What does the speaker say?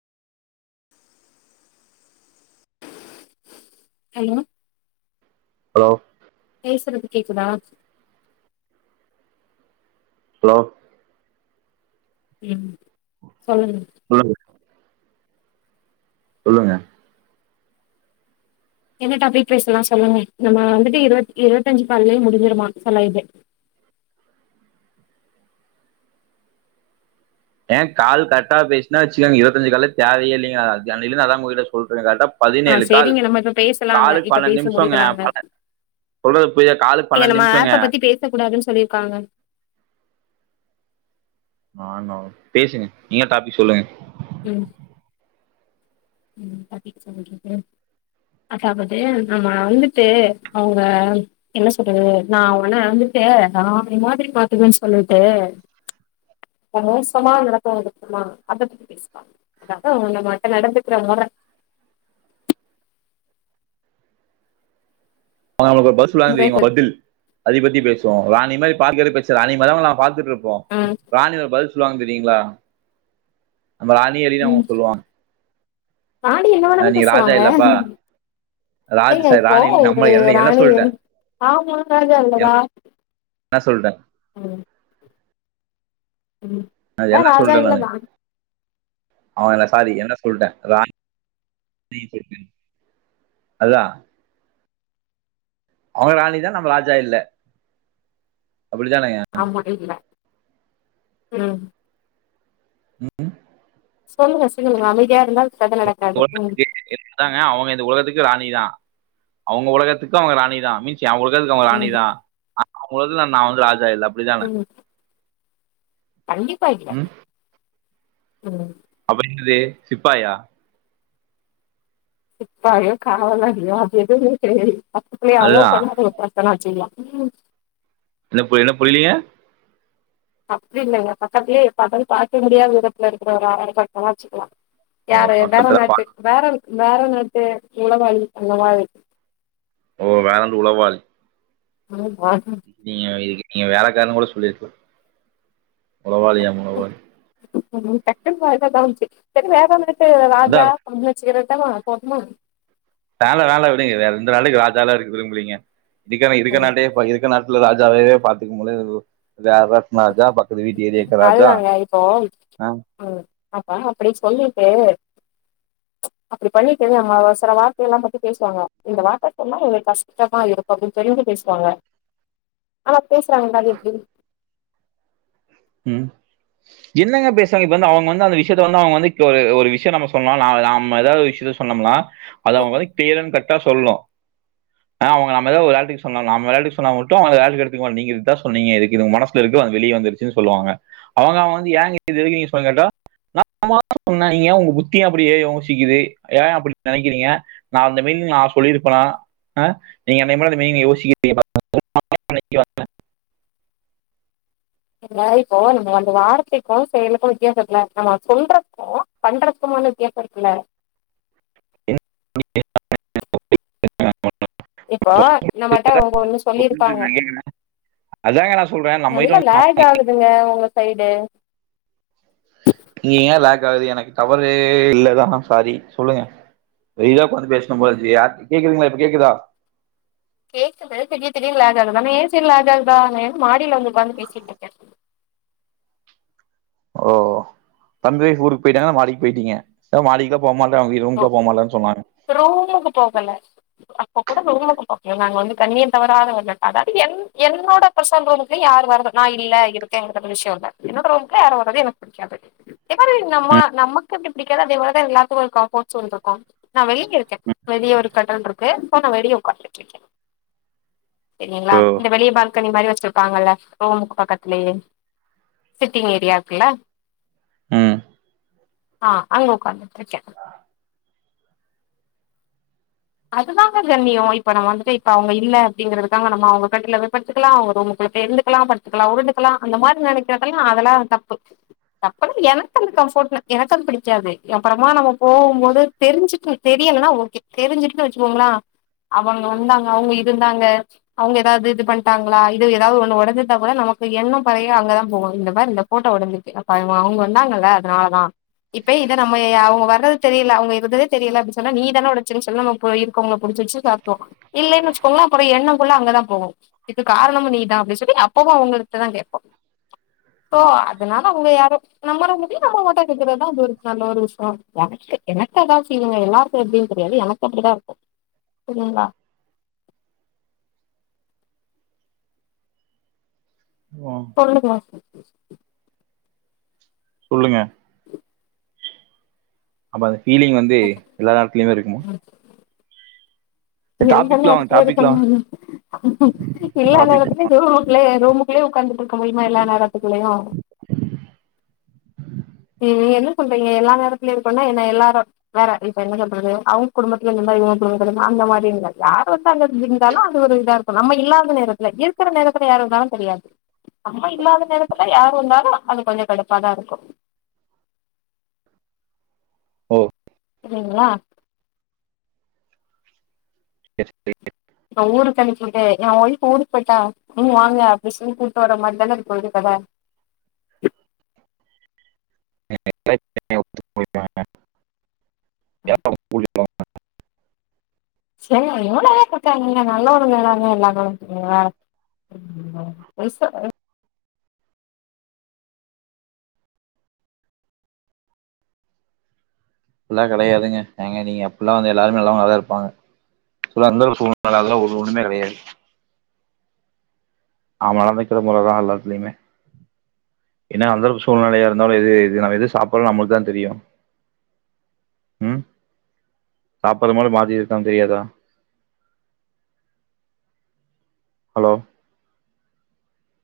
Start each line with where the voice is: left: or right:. left: Hello
right: hello
left: பேசுறது கேக்குதா
right: hello
left: ம் சொல்லுங்க
right: சொல்லுங்க சொல்லுங்க
left: என்ன டாப்பிக் பேசலா சொல்லுங்க நம்ம வந்துட்டு இருவத் இருவத்தஞ்சு கால்லயே முடிஞ்சுருமா செல்லாயிட்டு
right: ஏ கால் கரக்டா பேசினா வச்சுக்கோங்க இருபத்தஞ்சு கால்லே தேவையே இல்லிங்க அது இல்லினா அதா உயிர சொல்றே கரெக்டா
left: ஆ
right: பதினேழு கால்
left: சேரிங்க நம்ம இப்ப பேசலாங்க
right: காலுக்கு
left: இப்ப
right: பன்னெண்டு
left: பேசி
right: நிமிஷோம்ங்க
left: முடிக்கலாங்க
right: ப சொல்றது புரிதா காலுக்கு பன்னெண்டு நிமிஷோங்க
left: வெட்ட கூடாதுன்னு சொல்லிருக்காங்க
right: நா னோ பேசுங்க நீங்க டாப்பிக் சொல்லுங்க
left: ம் ம் பாத்திட் சொல்றே ஃப்ரோ அதாவுது நம்ம வந்துட்டு அவுங்க என்ன சொல்றது நா உன வந்துட்டு ராணி மாதிரி பாத்துக்குவனு சொல்லிட்டு மோசமா நடத்துவாங்க பாத்தீங்ளா அத பத்தி பேசுவாங்க அதா அவுங்க நம்மகிட்ட நடந்துக்கிற மொற
right: ஆனா நம்மளுக்கு ஒரு பஸ் தா தெய்வோ
left: முறைகள்
right: பதில் அதை பத்தி பேசுவோ ராணி மாரி பாக்றது பெருசு ராணி மாதிரி தா உங்கள பாத்துட்டு இருப்போ
left: ஆ
right: ராணில ஒரு பதில் சொல்லுவாங்க தெரியீங்ளா நம்ம ராணி எழிலு சொல்லுவாங்க
left: ராணி என்ன
right: அஹ்
left: வேணாலு
right: நீங்க ராஜா
left: பேசுவாங்க
right: இல்லப்பா ராஜ்
left: ஏங்க
right: சாரி
left: இப்போ
right: ராணி இல்ல, நம்ம
left: ஒரு
right: என்ன என்ன
left: ராணி வேணு
right: சொல்லிட்டேன்
left: ஆமா ராஜா இல்லையா
right: நா சொல்றே
left: ம் ம்
right: நான்
left: அதா
right: என்ன
left: ராஜா
right: சொல்லிட்டேன் நானு
left: இல்லதா
right: அவன் என்ன சாரி என்ன சொல்லிட்ட ராணி பி ஜே பீ அதா அவுங்க ராணிதா நம்ம ராஜா இல்ல அப்டித்தானங்க
left: ஆமா இல்ல ம்
right: ம்
left: சொல்லுங்க சொல்லுங்க அமைதியா இருந்தால்
right: [unintelligible] இந்தாங்க அவுங்க இந்த உலகத்துக்கு ராணி தா அவுங்க உலகத்து அவுங்க ராணிதா மின்ஸ் அவுங்க உலகத்துக்கு அவுங்க ராணி
left: ம்,
right: தா அவுங்க உலகத்துல நா வந்து ராஜா இல்ல அப்டிதான
left: ம் கண்டிப்பா வைக்கிறே ம்
right: அப்டி என்னது சிப்பாய்யா
left: சிப்பாயோ காவலாலியோ அது எது தெரியாது பக்கத்திலே அலோ
right: அதுதா
left: பண்ணாதீங்கப்பா அப்பனா வைச்சிகிலா ம்
right: என்ன புரில என்ன புரிலிங்க
left: அப்டி இல்லைங்க பக்கத்துலயே பாத்தாலுமே பாக்க முடியாத தூரத்துல இருக்கிற ஒரு ஆள வேலைக்கு வேணா வச்சிக்குலா
right: ஓ
left: யார வேற
right: பக்கத்துல பா
left: நாட்டு வேற வேறநாட்டு உழவாளி அந்த மாரி
right: ஓ வேறண்டு உழைவாளி
left: ஓ பாட்டி
right: நீங்க இதுக்கு நீங்க வேலைக்காரன்னு கூட சொல்லிருக்கலா ஆ உழவாளியாவு
left: ட்க்குன்னு வாயில அதா வந்துச்சு செரி வேற நாட்டு
right: அதா
left: ராஜா உங்கள அடிச்சுக்க ரெட்டமா போதுமா
right: வேல வேல விடுங்க வேற இந்த வேலைக்கு ராஜாவா இருக்க விரும்பிலிங்க இதிகென இடுகெனாட்டே போயிறு இருக்க நாட்ல ராஜாவே பாத்துக்க முல்ல இதுல வேற நாட் ராஜா பக்கத்து வீட்டு ஏரியாவுக்கு ராஜா
left: அதுதாங்க இப்போ
right: ஆ
left: ம் அப்பா அப்டி சொல்லிட்டு அப்டி பண்ணிட்டு நம்மோ சில வார்த்தையெல்லா பத்தி பேசுவாங்க இந்த வார்த்த சொன்னா இவங்கள்கு கஷ்டமா இருக்கு அப்டின்னு தெரிஞ்சு பேசுவாங்க ஆனா பேசுறாங்கதா அது எப்டினு
right: ம் என்னங்க பேசுவாங்க இப்ப வந்து அவங்க வந்து அந்த விஷயத்த வந்து அவங்க வந்து கொ ஒர் ஒரு விஷயோ நம்ம சொன்னா நா நம்ம ஏதாவுது விஷியோ சொன்னம்னா அது அவங்க வந்து கீலீயர் அன்ட் கட்டா சொல்னு
left: [inaudible]
right: ஆ அவங்க நம்ம ஏதாது வெளாட்டிக்கு சொன்னா நம்ம வெளாட்டிக்கு சொன்னா மட்டு அத வெளாட்டிக்கு எடுத்துக்க மாட்டா நீங்க இததா சொன்னீங்க எதுக்கு இது ஒங்க மனசுல இருக்கோ அது வெளிய வந்துரு இது சொல்லுவாங்க அவங்க வந்து ஏங்க சொல்ல கேட்டா [inaudible] சொன்ன நீங்க உங்க புத்தி ஏ அப்படி ஏ யோசிக்குது ஏ அப்டி நெனைக்குறிங்க நா அந்த மீனிங்க்ல நா சொல்லிருப்பனா ஆ நீங்க என்னையபோல அந்த மீனிங் [inaudible] [inaudible] வந்த
left: [unintelligible] நம்ம வந்த வார்த்தைக்கு செயலுக்கு வித்தியாசோ இருக்குல நம்ம சொல்லுறப்போ பண்றக்குமான வித்தியாசோ இருக்குல
right: [inaudible]
left: இப்போ நம்மட்ட அவுங்க ஒன்னு
right: புரிஞ்சுது
left: சொல்லிருப்பாங்க
right: நான் கேக்குறேன். அதாங்க நா சொல்றே நம்
left: இல்ல லேக் ஆகுதுங்க ஒங்க சைடு
right: நீ ஏ லேக் ஆகுது எனக்கு டவறே இல்லதா சாரி சொல்லுங்க வெளியிலே ஒக்காந்து பேசுனு போலருக்குது யாரு கேக்குதுங்களா இப்போ கேட்குதா
left: கேட்குது திடீர் திடீர்ன்னு லேக்கு ஆகுது ஆனா ஏ சைடு லேக்கு ஆகுதுதா நா ஏனா மாடியில வந்து ஒக்காந்து பேசிட்ருக்கே
right: ஓ ஓ தம்பி ஊருக்கு போயிட்டான்னா மாடிக்கு போயிட்டீங்க மாடிக்குலா போமாட்டே அவிங்க
left: ஓ
right: ரூம்குள்ள போமாட்டேன்னு சொன்னா
left: ரூமுக்கு போகல அப்ப கூட [unintelligible] நாங்க வந்து கண்ணியோ தவறாதவங்க அதாது என் என்னோட பர்சனல் ரூமுக்கு யாரு வரது நா இல்ல இருக்கேங்கிறது ஒரு விஷியோ இல்ல என்னோட ரூமுக்கு யாரு வரது எனக்கு புடிக்காது அதுமாரி எங்க அம்மா
right: ம்
left: நமக்கு எப்டி புடிக்காதோ அது மாரிதா எல்லாத்துக்கு இருக்கு [unintelligible] நா வெளிய இருக்கே வெளியே ஒரு [unintelligible] இருக்கு இப்போ நா வெளியே உக்கான்ட்டு இருக்கே தெரியுங்க்ளா
right: ஓ
left: இந்த வெளியே பால்கனி மாதிரி வச்சிருப்பாங்கல்ல ரூமுக்கு பக்கத்துலயே சிட்டிங் ஏரியா இருக்குல
right: ம்
left: ஆ அங்க ஒக்காந்துட்ருக்க அதுதாங்க கண்ணியோ இப்போ நம்ம வந்துட்டு இப்ப அவங்க இல்ல அப்டிங்க்றதுக்காக நம்ம அவங்க கட்டில்ல போய் படுத்துக்கலா அவங்க ரூமுக்குள்ள பேய் இருந்து க்கலா படுத்துக்கலா உருண்டுக்கலா அந்த மாரி நெனைக்கிறதெல்லா தப்பு அப்பனா எனக்கு அந்த கம்ஃபோர்ட்ன எனக்கு வந்து புடிக்காது அப்பறமா நம்ம போகும்போது தெரிஞ்சிப்போ தெரியலனா ஓகே தெரிஞ்சுட்டுன்னு வச்சுக்கோங்களா அவங்க வந்தாங்க அவங்க இருந்தாங்க அவங்க ஏதாது இது பண்ட்டாங்களா இது ஏதாவது ஒன்னு ஒடஞ்சிருந்தா கூட நமக்கு எண்ணோ பழய அங்கதா போவு இந்த மாதிரி இந்த போட்டோ ஒடஞ்சிட்டு அப்ப அவ அவங்க வந்தாங்கள அதுனாலதா இப்பயே இத நம்ம ஏ அவங்க வறது தெரியில அவுங்க இருந்ததே தெரியில அப்டினு சொன்னா நீதான ஒடச்சனு சொன்னா நாம இப்போ இருக்கவங்கள புடிச்சு வெச்சு [unintelligible] இல்லன்னு வச்சுக்கோங்க்ளே அப்பறோ எண்ணோ ஃபுள்ளா அங்கதா போவு இதுக்கு காரணமு நீதா அப்டின்னு சொல்லி அப்பொவு அவங்கள்ட்டதா கேட்போ தோ அதனால அவங்க யாரோ நம்மாள முடியு நம்ம ஓட்டா கேக்கறதுதா அது ஒரு நல்ல ஒரு விஷியோ எனக்கு எனக்கு அதா செய்வாங்க எல்லாருக்கு எப்டினு தெரியாது எனக்கு அப்டிதா இருக்கு சரிங்களா
right: ஓ
left: கொல்லுங்க
right: சொல்லுங்க அப்போ அந்த பீலிங் வந்து எல்லா நாட்கிலியு இருக்குமா
left: இங்க எல்லாமே
right: டாபிக்லா வாங்க
left: அத்துலது
right: டாபிக்லா
left: [unintelligible] தெரியாத
right: டாபிக்
left: ரூமுகுலே ரூமுக்குலே உக்காந்துட் இருக்க முடியுமா எல்லா நேரத்துக்குலயு ம் நீங்க என்ன சொல்றீங்க எல்லா நேரத்துலய பன்னா என்ன எல்லாரு வேற இப்ப என்ன சொல்றது அவுங் குடும்பத்துல இந்த மாரி இவுங் குடும்பத்து அந்த மாதிரி இருந்தாத யாரு வந்த இருந்தாலு அது ஒரு இதா இரு இப்ப நம்ம இல்லாத நேரத்துல இருக்கிற நேரத்துல யாரு வந்தாலு தெரியாது அம்மா இல்லாத நேரத்துல யாரு வந்தாலு அது கொஞ்ச கடுப்பாதா இருக்கு
right: ஓ
left: செரிங்ளா
right: [unintelligible]
left: நா ஊருக்கான்டி போய்டே எ ஒய்ஃப் ஊருக் போய்ட்டா து வாங்க அட்மிஷன்னு கூட்டு வர மாட்டனது அது போய்டுதான
right: [inaudible] [inaudible]
left: சரி அவனுக் எவ்ளவே குடுக்காங்க நல்ல ஒண்ணு வேடானு எல்லாமு சொங்க [inaudible] அ
right: அப்பில்லா கெடையாதுங்க ஏங்க நீங்க அப்பில்லா வந்து எல்லாருமே நல்லாவுங்களாதா இருப்பாங்க இப்பிலாந்த ஒரு சூழ்நில அதல ஒண்ணுமே கெடையாது ஆமா எல்லாரு நினக்கிற போலதா நல்லது செய்வே ஏனா அந்தளவு சூழ்நிலையா இருந்தாலு இது நம்ம எது சாப்பில்லா நம்பளுக்கு தா தெரியு ம் சாப்பிடறமா மாதி இததான் தெரியாதா ஹலோ